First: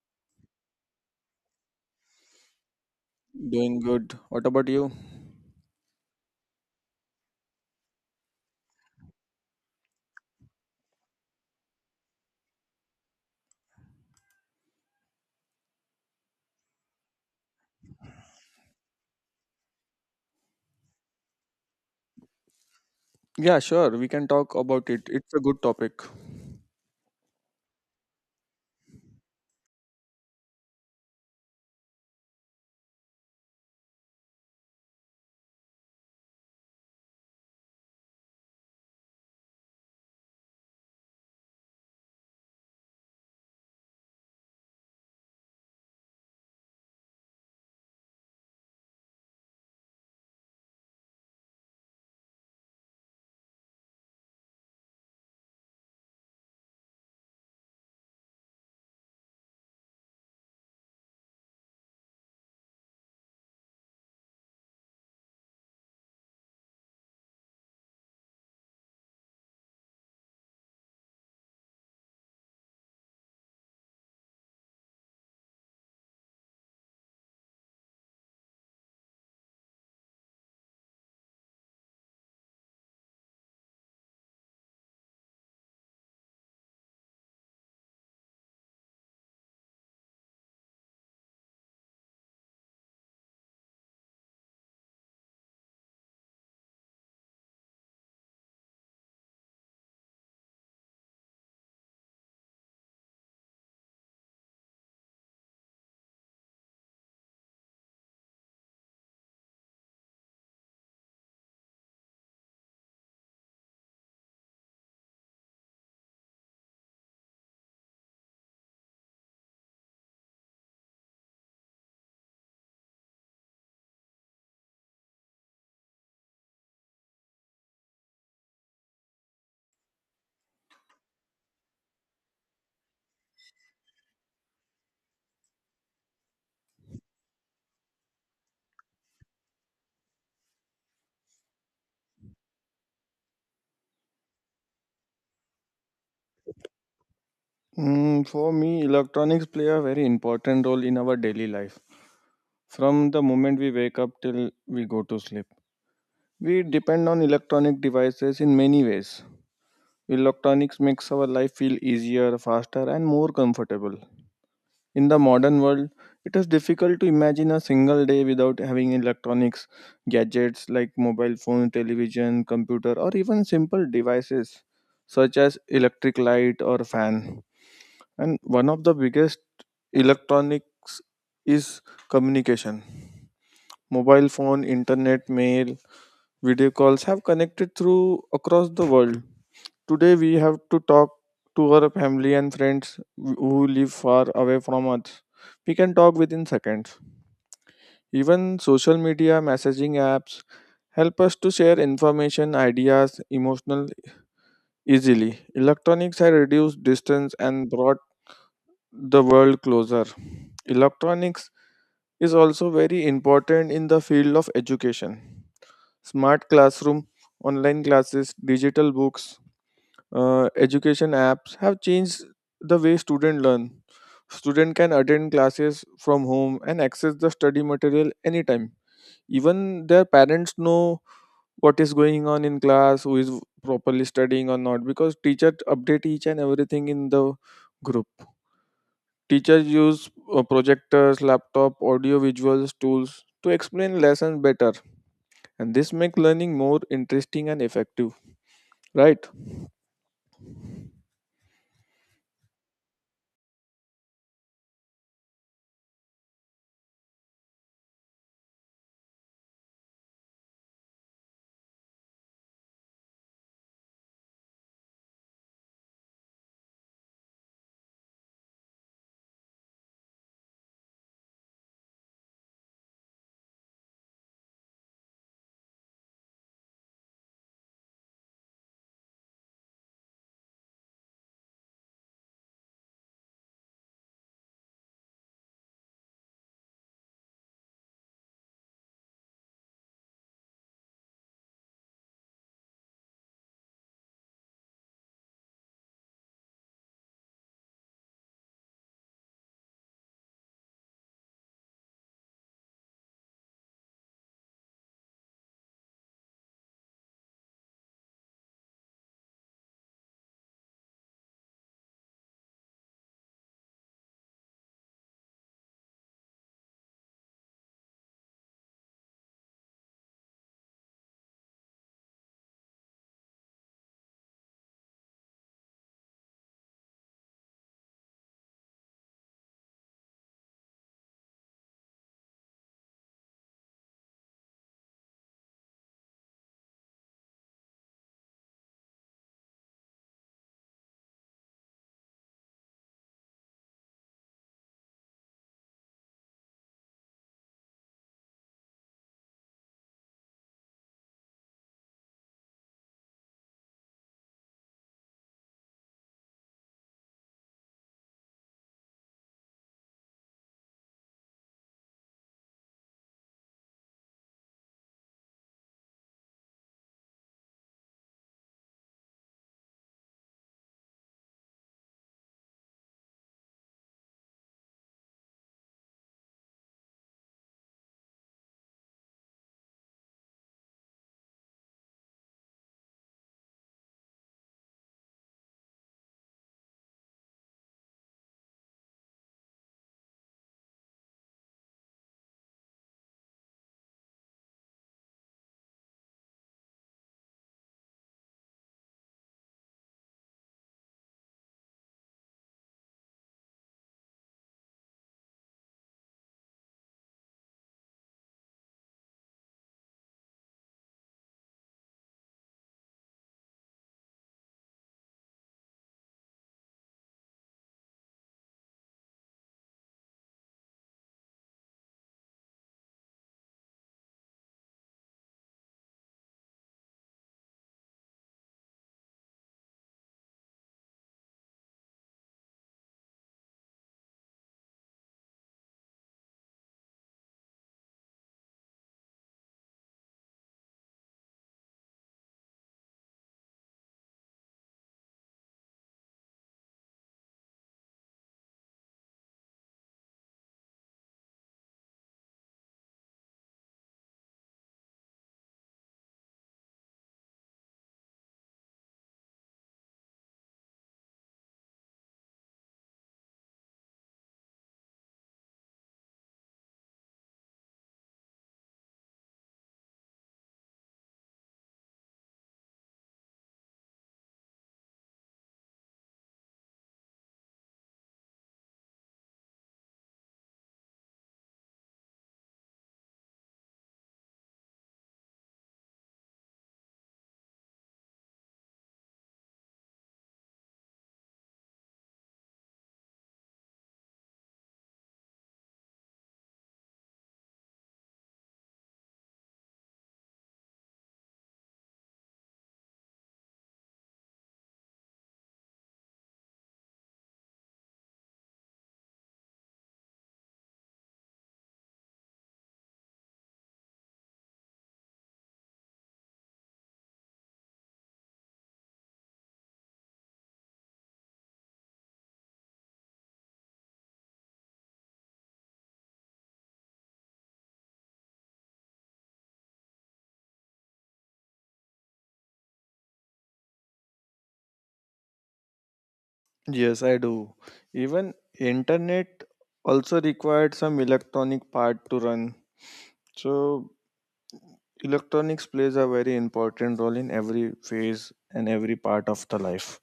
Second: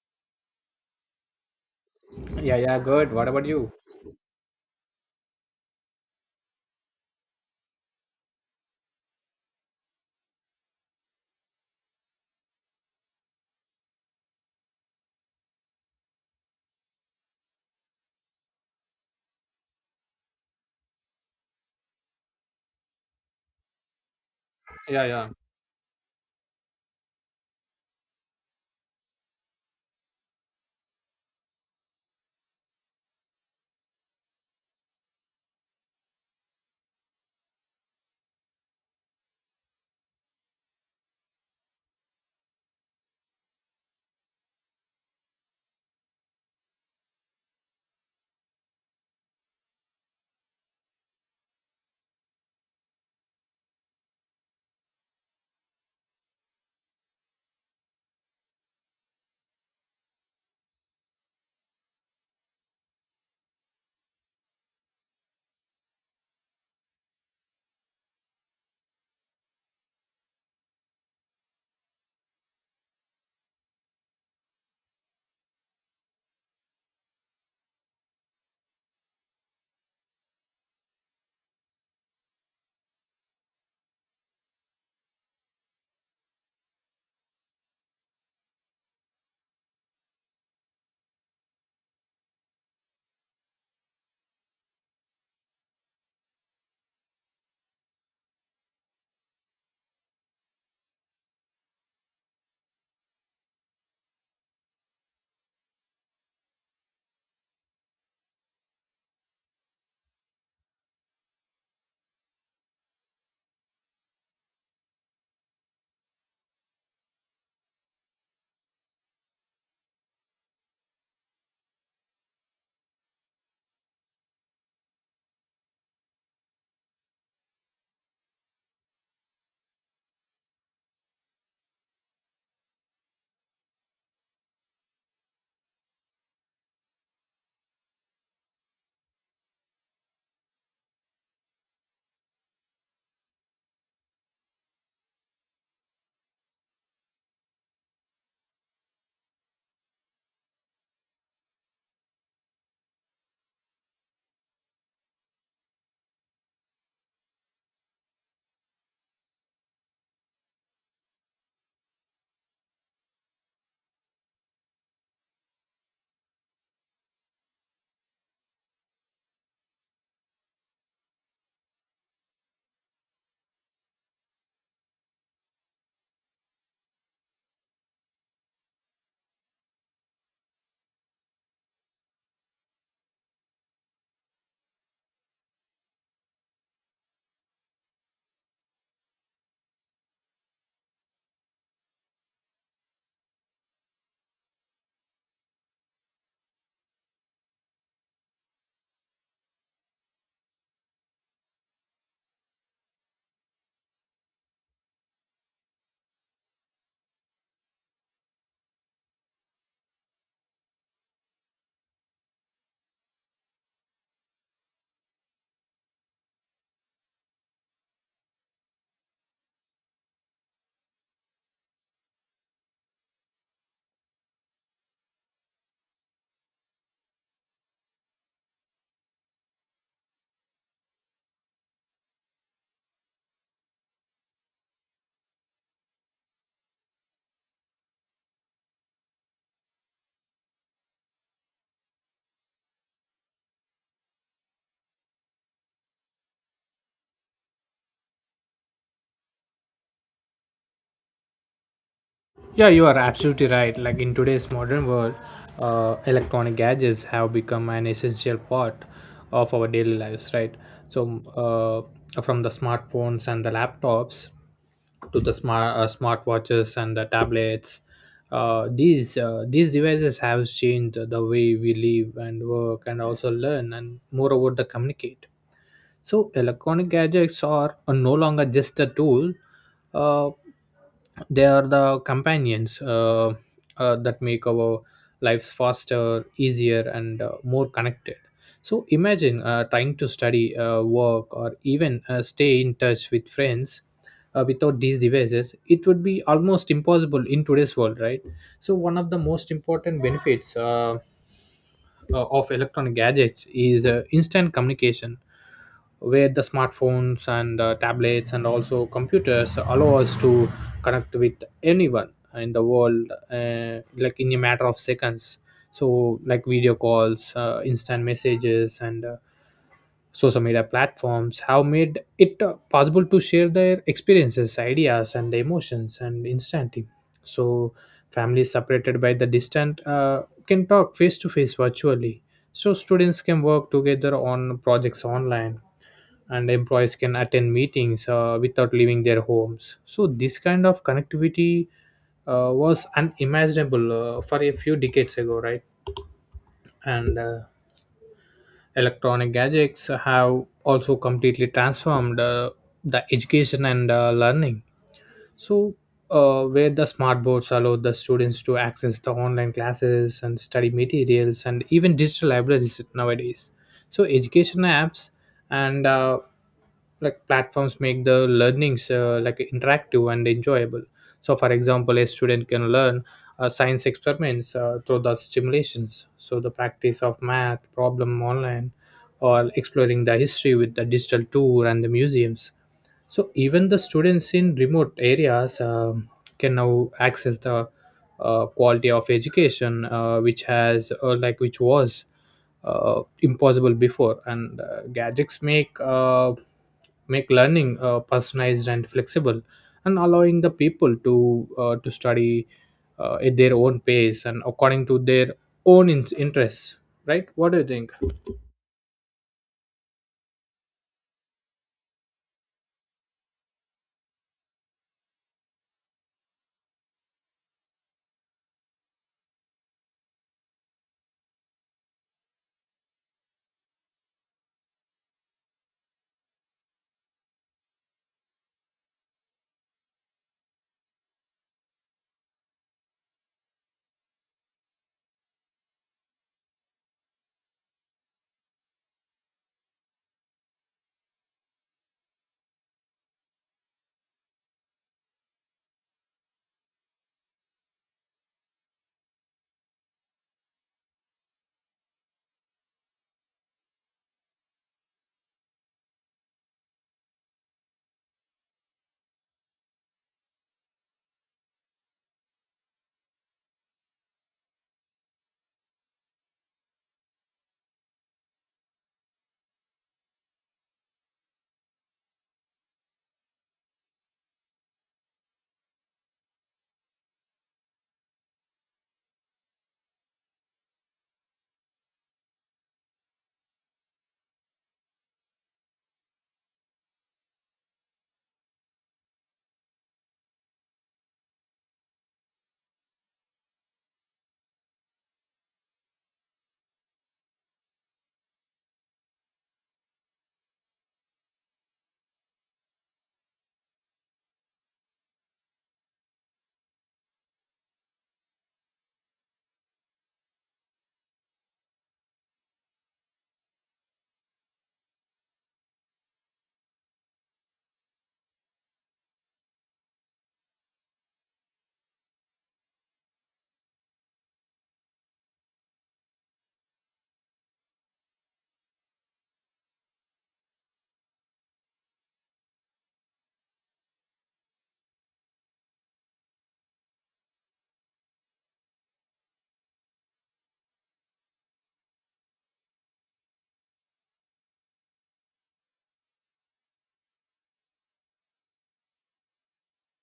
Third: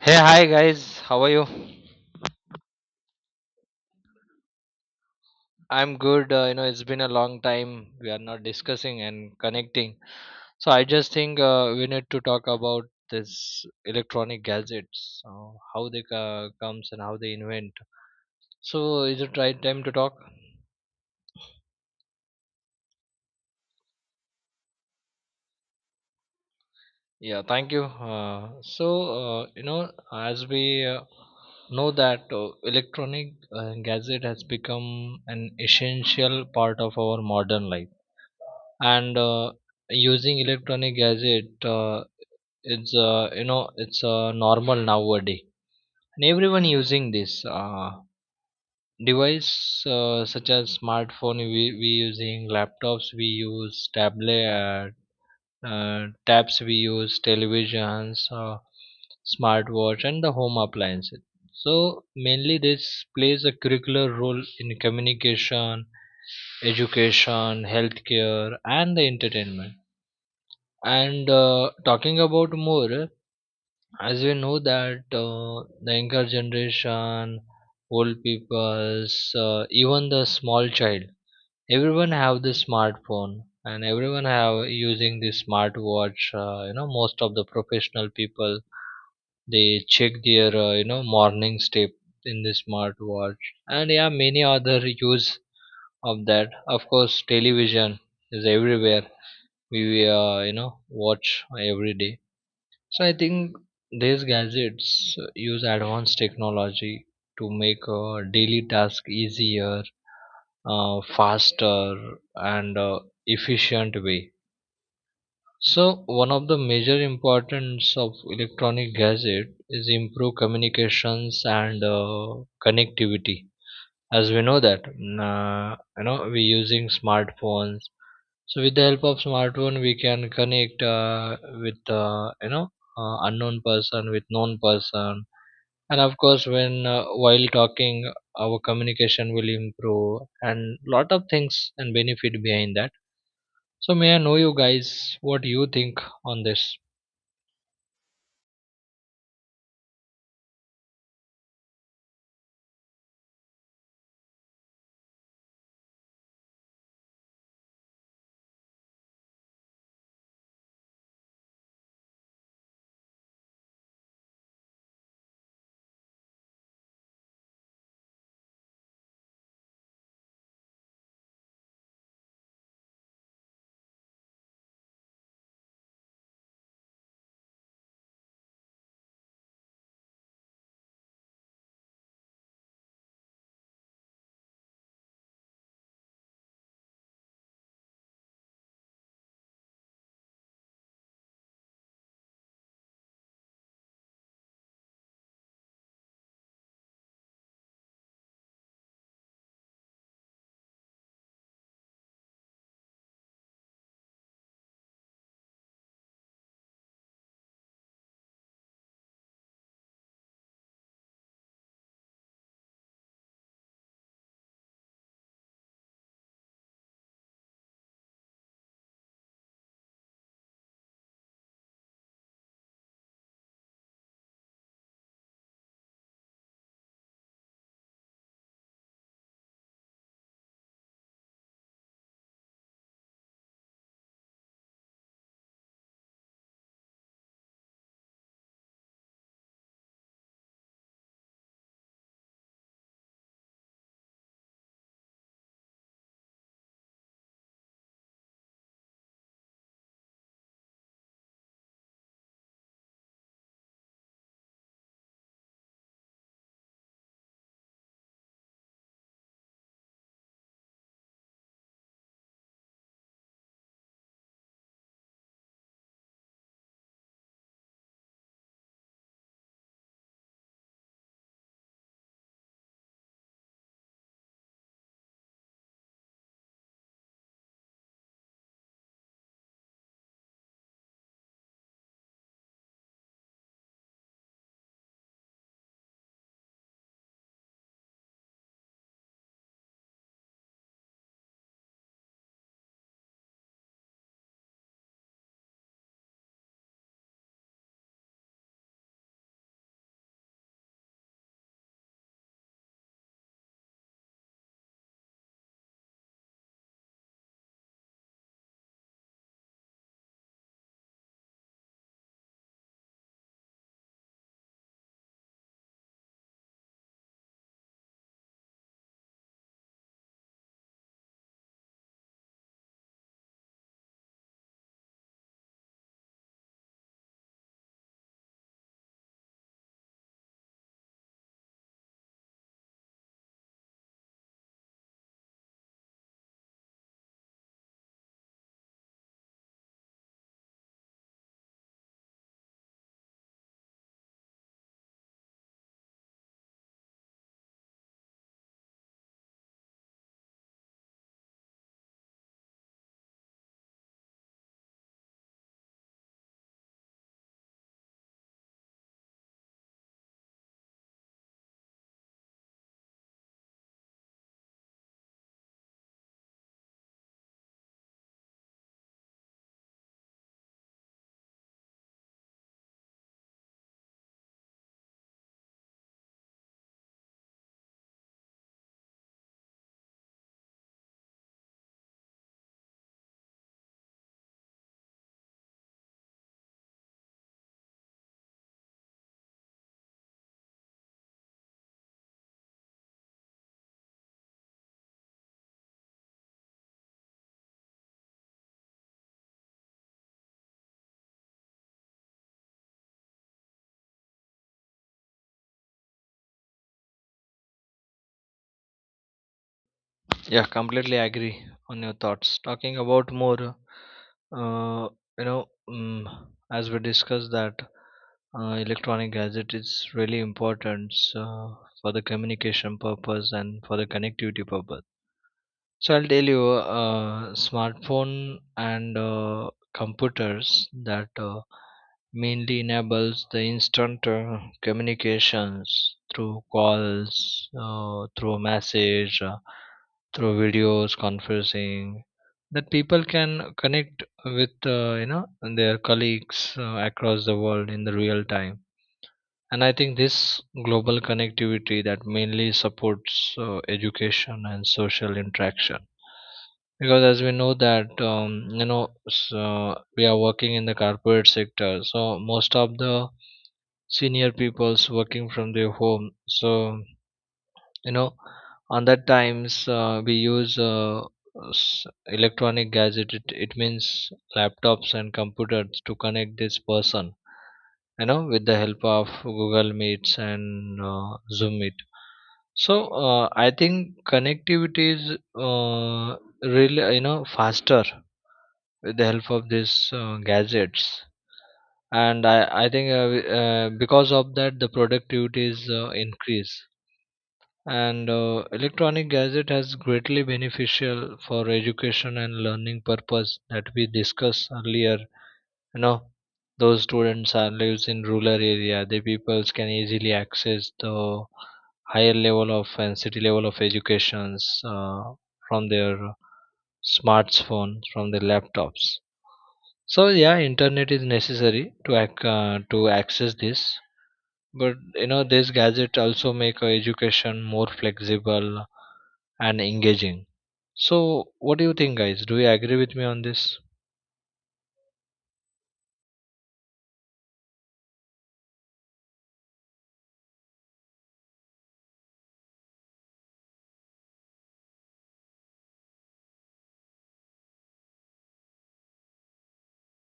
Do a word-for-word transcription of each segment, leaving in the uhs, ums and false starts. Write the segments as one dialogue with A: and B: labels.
A: Hey, hi guys, how are you?
B: Yeah, yeah, good. What about you?
C: Doing good. What about you?
A: I'm good. Uh, you know, it's been a long time we are not discussing and connecting. So I just think uh, we need to talk about this electronic gadgets, uh, how they uh, comes and how they invent. So is it right time to talk?
C: Yeah, sure. We can talk about
B: Yeah,
C: it.
B: yeah.
C: It's a good topic.
A: Yeah, thank you. Uh, so uh, you know, as we uh, know that uh, electronic uh, gadget has become an essential part of our modern life and uh, using electronic gadget uh, it's uh, you know it's uh, normal nowadays, and everyone using this uh, device uh, such as smartphone, we, we using laptops, we use tablet, uh, tabs, we use televisions, uh, smartwatch, and the home appliances. So mainly this plays a curricular role in communication, education, healthcare, and the entertainment. And uh, talking about more, as we know that uh, the younger generation, old peoples, uh, even the small child, everyone have the smartphone and everyone have using the smartwatch. Uh, you know, most of the professional people they check their uh, you know morning step in the smartwatch, and yeah, many other use of that. Of course, television is everywhere. We uh, you know watch every day. So I think these gadgets use advanced technology to make uh, daily task easier, uh, faster, and uh, efficient way. So one of the major importance of electronic gadget is improve communications and uh, connectivity. As we know that mm, uh, you know we using smartphones, so with the help of smartphone, we can connect uh, with uh, you know uh, unknown person with known person, and of course, when uh, while talking, our communication will improve, and lot of things and benefit behind that. So may I know you guys what you think on this?
C: Mm, for me, electronics play a very important role in our daily life. From the moment we wake up till we go to sleep, we depend on electronic devices in many ways. Electronics makes our life feel easier, faster, and more comfortable. In the modern world, it is difficult to imagine a single day without having electronics, gadgets like mobile phone, television, computer, or even simple devices such as electric light or fan. And one of the biggest electronics is communication. Mobile phone, internet, mail, video calls have connected through across the world. Today we have to talk to our family and friends who live far away from us. We can talk within seconds. Even social media messaging apps help us to share information, ideas, emotional easily. Electronics have reduced distance and brought the world closer. Electronics is also very important in the field of education. Smart classroom, online classes, digital books, uh, education apps have changed the way students learn. Students can attend classes from home and access the study material anytime. Even their parents know what is going on in class, who is properly studying or not, because teachers update each and everything in the group. Teachers use uh, projectors, laptop, audio visuals tools to explain lessons better, and this make learning more interesting and effective. Right?
B: Yeah, you are absolutely right. Like in today's modern world, uh, electronic gadgets have become an essential part of our daily lives, right? So, uh, from the smartphones and the laptops to the smart uh, smartwatches and the tablets, uh, these uh, these devices have changed the way we live and work and also learn and moreover the communicate. So electronic gadgets are, are no longer just a tool. Uh, they are the companions uh, uh, that make our lives faster easier and uh, more connected. So imagine uh, trying to study uh, work or even uh, stay in touch with friends uh, without these devices, it would be almost impossible in today's world, right? So one of the most important benefits uh, uh, of electronic gadgets is uh, instant communication, where the smartphones and uh, tablets and also computers allow us to connect with anyone in the world, uh, like in a matter of seconds. So like video calls, uh, instant messages and uh, social media platforms have made it uh, possible to share their experiences, ideas and emotions and instantly. So families separated by the distant uh, can talk face to face virtually. So students can work together on projects online and employees can attend meetings uh, without leaving their homes. So this kind of connectivity uh, was unimaginable uh, for a few decades ago, right? And uh, electronic gadgets have also completely transformed uh, the education and uh, learning. So, uh, where the smart boards allow the students to access the online classes and study materials and even digital libraries nowadays. So, education apps and uh, like platforms make the learnings uh, like interactive and enjoyable. So, for example, a student can learn uh, science experiments uh, through the stimulations. So, the practice of math problem online or exploring the history with the digital tour and the museums. So even the students in remote areas um, can now access the uh, quality of education, uh, which has or like which was uh, impossible before. And uh, gadgets make uh, make learning uh, personalized and flexible, and allowing the people to uh, to study uh, at their own pace and according to their own in- interests. Right? What do you think?
A: Yeah, completely agree on your thoughts. Talking about more, uh, you know, mm as we discussed that uh, electronic gadget is really important uh, for the communication purpose and for the connectivity purpose. So I'll tell you, uh, smartphone and uh, computers that uh, mainly enables the instant uh, communications through calls, uh, through a message, uh, through videos, conferencing, that people can connect with uh, you know their colleagues uh, across the world in the real time. And I think this global connectivity that mainly supports uh, education and social interaction, because as we know that um, you know s- uh, we are working in the corporate sector, so most of the senior people's working from their home. So you know on that times uh, we use uh, s- electronic gadget, it, it means laptops and computers to connect this person, you know, with the help of Google Meets and uh, Zoom Meet. So uh, I think connectivity is uh, really you know faster with the help of these uh, gadgets. And i i think uh, we- uh, because of that the productivity is uh, increase. And uh, electronic gadget has greatly beneficial for education and learning purpose that we discussed earlier. You know, those students are lives in rural area, the peoples can easily access the higher level of and city level of educations uh, from their smartphones, from their laptops. So yeah, internet is necessary to ac- uh, to access this, but you know this gadget also make our education more flexible and engaging. So, what do you think, guys? Do you agree with me on this?
C: Yes, I do. Even internet also required some electronic part to run. So electronics plays a very important role in every phase and every part of the life.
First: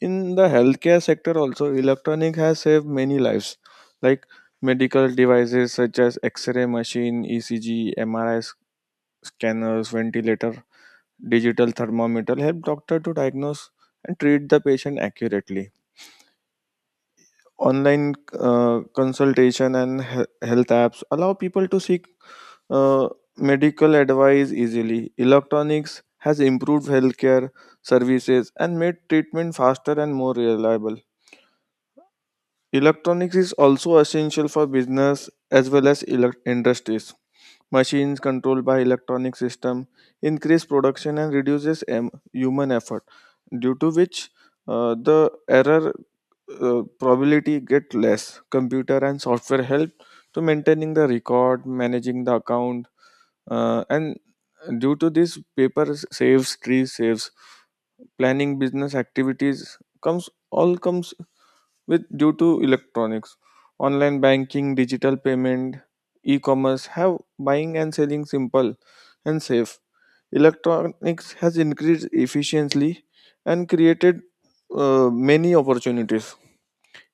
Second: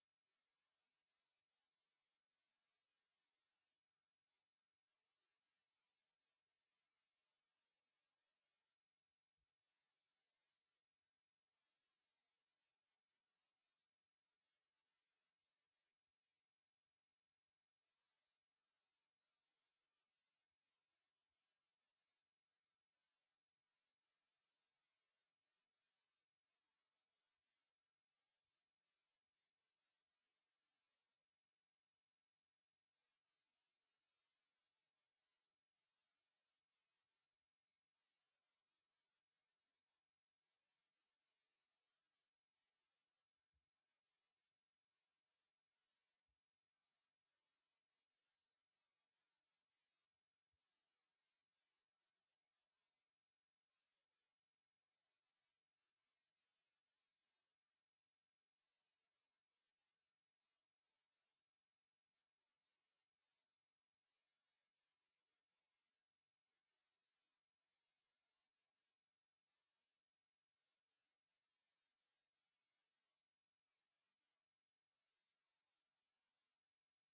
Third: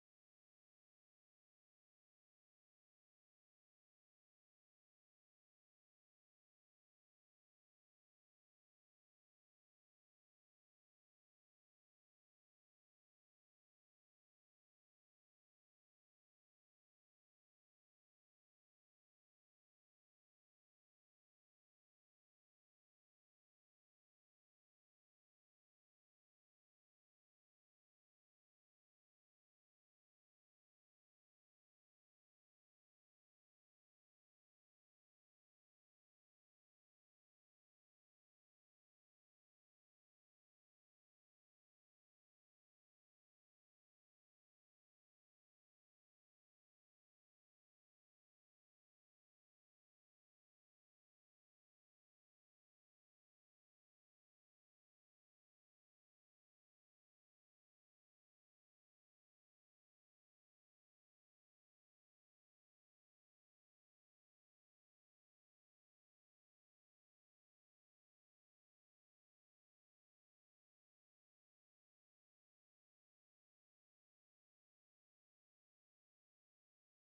C: In the healthcare sector also electronic has saved many lives, like medical devices such as x-ray machine, E C G, M R I scanners, ventilator, digital thermometer help doctor to diagnose and treat the patient accurately. Online uh, consultation and he- health apps allow people to seek uh, medical advice easily. Electronics has improved healthcare services and made treatment faster and more reliable. Electronics is also essential for business as well as elec- industries. Machines controlled by electronic system increase production and reduces em- human effort, due to which uh, the error uh, probability get less. Computer and software help to maintaining the record, managing the account, uh, and due to this, paper s- saves, tree saves, planning business activities comes all comes with due to electronics. Online banking, digital payment, e-commerce have buying and selling simple and safe. Electronics has increased efficiently and created uh, many opportunities.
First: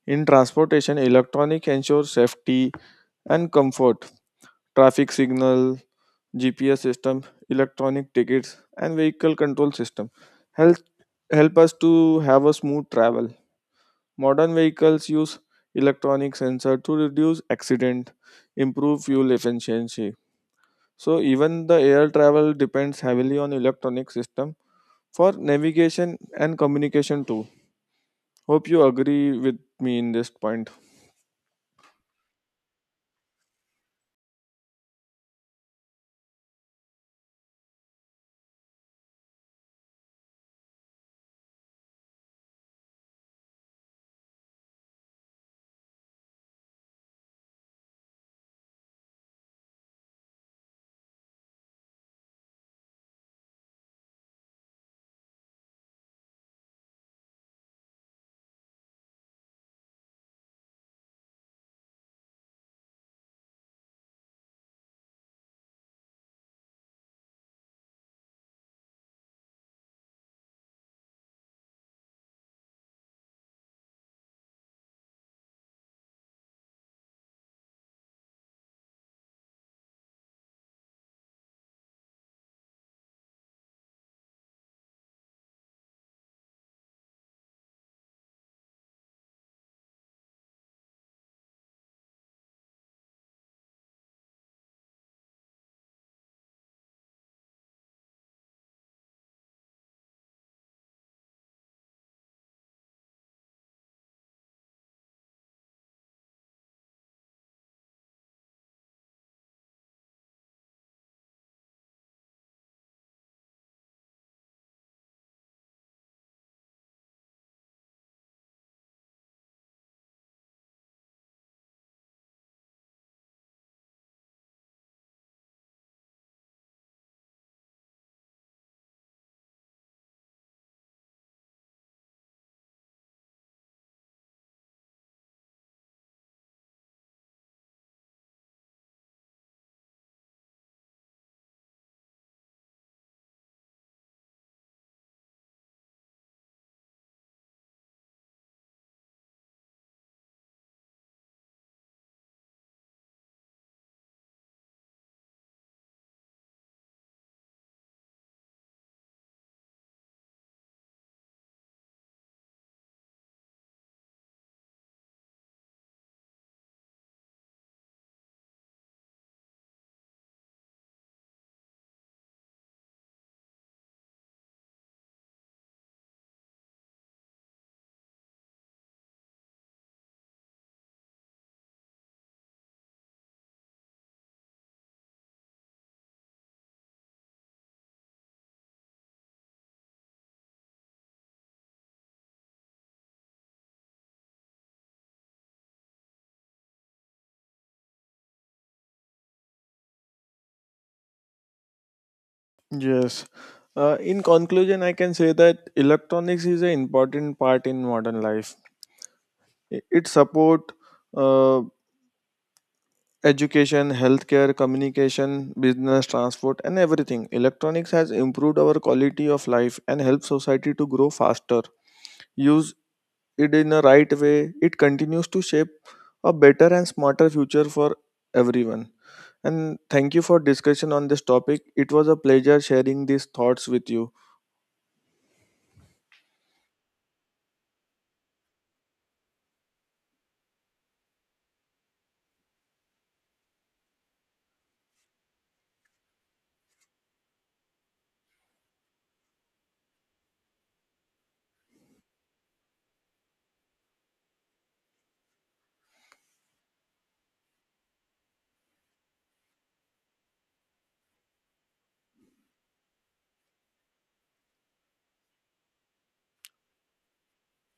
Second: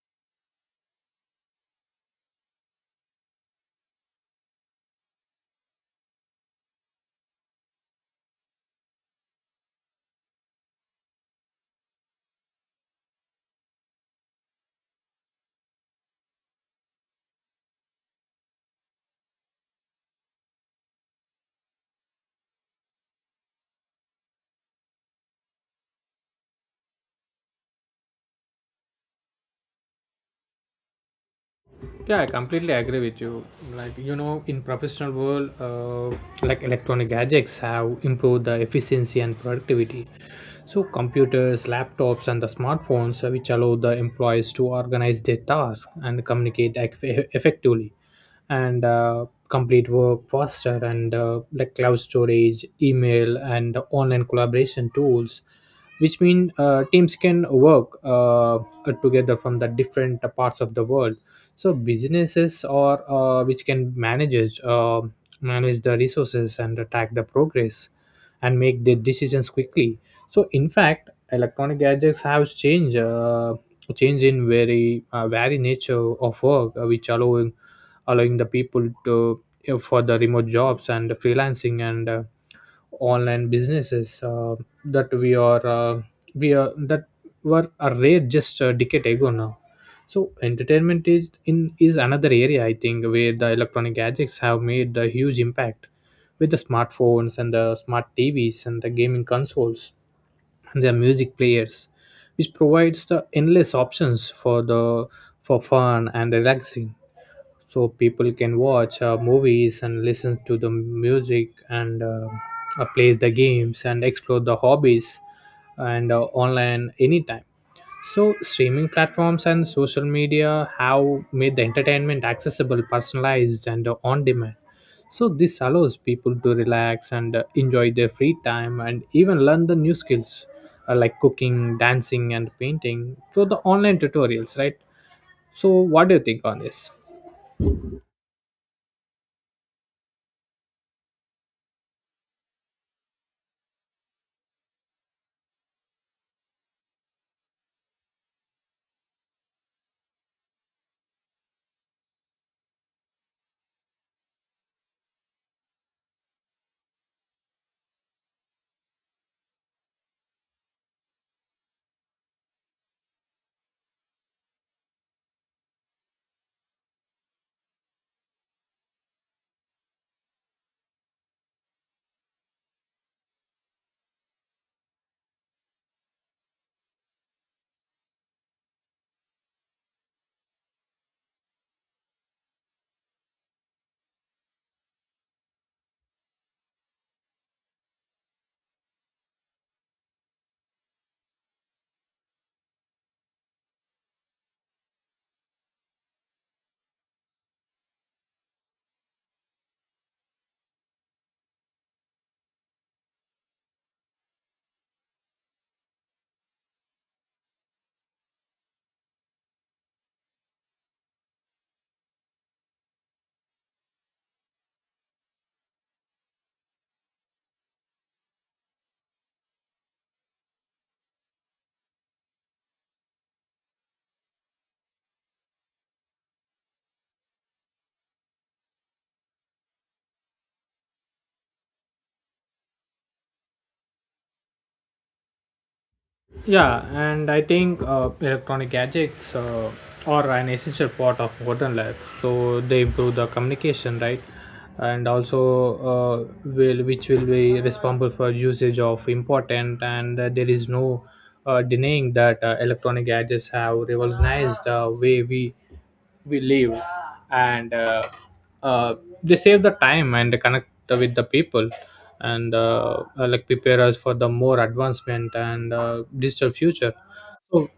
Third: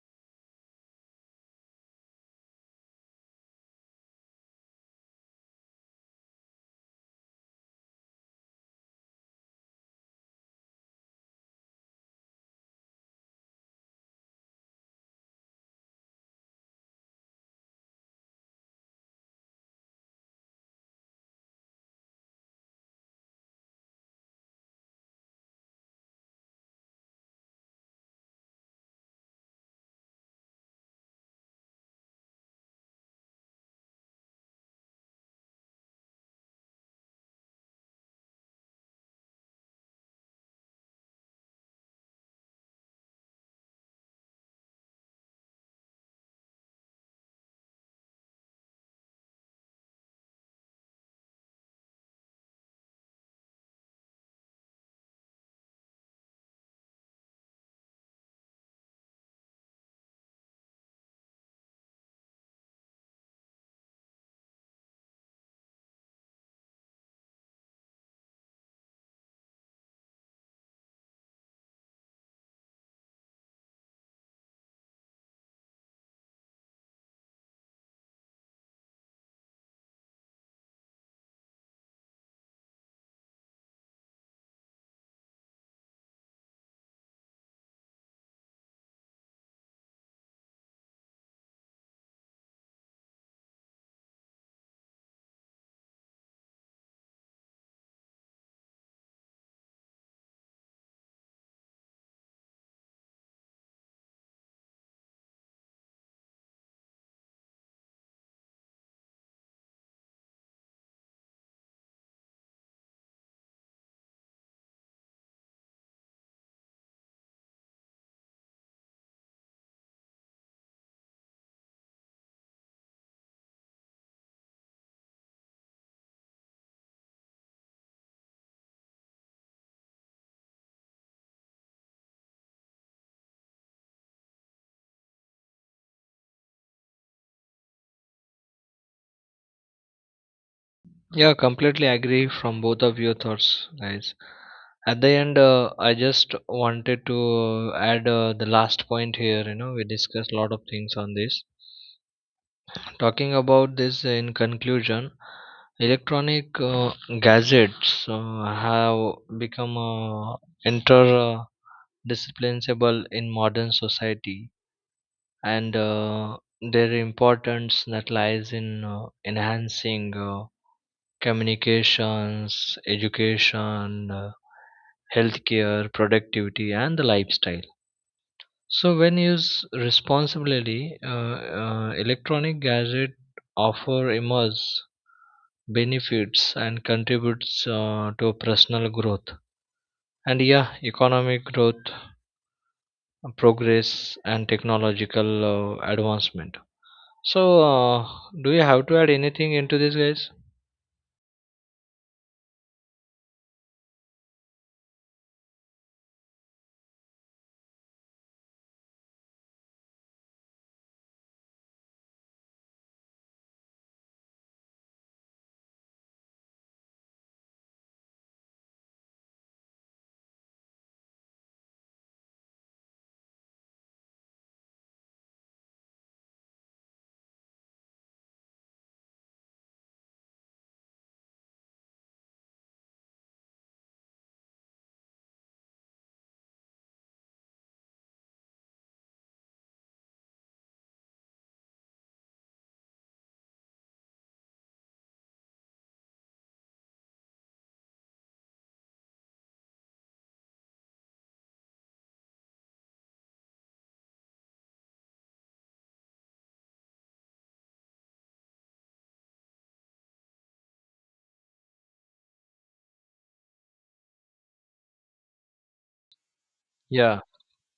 C: In transportation, electronic ensures safety and comfort. Traffic signal, G P S system, electronic tickets and vehicle control system help help us to have a smooth travel. Modern vehicles use electronic sensor to reduce accident, improve fuel efficiency. So even the air travel depends heavily on electronic system for navigation and communication too. Hope you agree with me in this point.
B: Yeah, I completely agree with you. Like, you know, in professional world, uh, like electronic gadgets have improved the efficiency and productivity. So computers, laptops and the smartphones, uh, which allow the employees to organize their tasks and communicate ec- effectively and uh, complete work faster. And uh, like cloud storage, email and online collaboration tools, which mean uh, teams can work uh, together from the different parts of the world. So businesses or uh, which can managers uh, manage the resources and track the progress and make their decisions quickly. So in fact electronic gadgets have changed uh, change in very uh, very nature of work, uh, which allowing allowing the people to uh, for the remote jobs and freelancing and uh, online businesses, uh, that we are uh, we are that were a rare just a decade ago now. So entertainment is in is another area, I think, where the electronic gadgets have made a huge impact. With the smartphones and the smart TVs and the gaming consoles and their music players, which provides the endless options for the for fun and relaxing. So people can watch uh, movies and listen to the music and uh, uh, play the games and explore the hobbies and uh, online anytime. So streaming platforms and social media have made the entertainment accessible, personalized and uh, on demand. So this allows people to relax and uh, enjoy their free time and even learn the new skills, uh, like cooking, dancing and painting through the online tutorials, right? So what do you think on this?
A: Yeah, completely agree from both of your thoughts, guys. At the end, uh, I just wanted to add uh, the last point here. You know, we discussed a lot of things on this. Talking about this in conclusion, electronic uh, gadgets uh, have become uh, interdisciplinable in modern society, and uh, their importance that lies in uh, enhancing uh, communications, education, uh, healthcare, productivity, and the lifestyle. So, when used responsibly, uh, uh, electronic gadget offer immense benefits and contributes uh, to personal growth and yeah, economic growth, progress, and technological uh, advancement. So, uh, do you have to add anything into this, guys?
C: Yes. Uh, in conclusion, I can say that electronics is an important part in modern life. I- It support uh, education, healthcare, communication, business, transport, and everything. Electronics has improved our quality of life and helped society to grow faster. Use it in a right way, it continues to shape a better and smarter future for everyone. And thank you for discussion on this topic. It was a pleasure sharing these thoughts with you.
B: Yeah, and I think uh, electronic gadgets uh, are an essential part of modern life. So they improve the communication, right? And also, uh, will which will be responsible for usage of important. And uh, there is no uh, denying that uh, electronic gadgets have revolutionized the way we we live, and uh, uh, they save the time and connect with the people and uh, uh, like prepare us for the more advancement and uh, digital future.
A: Yeah.
B: So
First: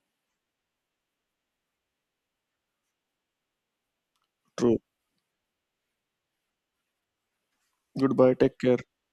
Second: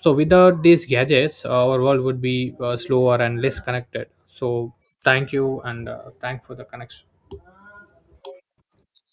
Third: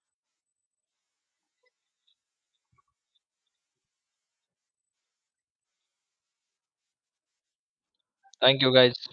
B: so without these gadgets our world would be uh, slower and less connected. So
C: True.
B: thank you, and uh, thank for the connection.
C: Goodbye. Take
A: Thank you,
C: care.
A: guys.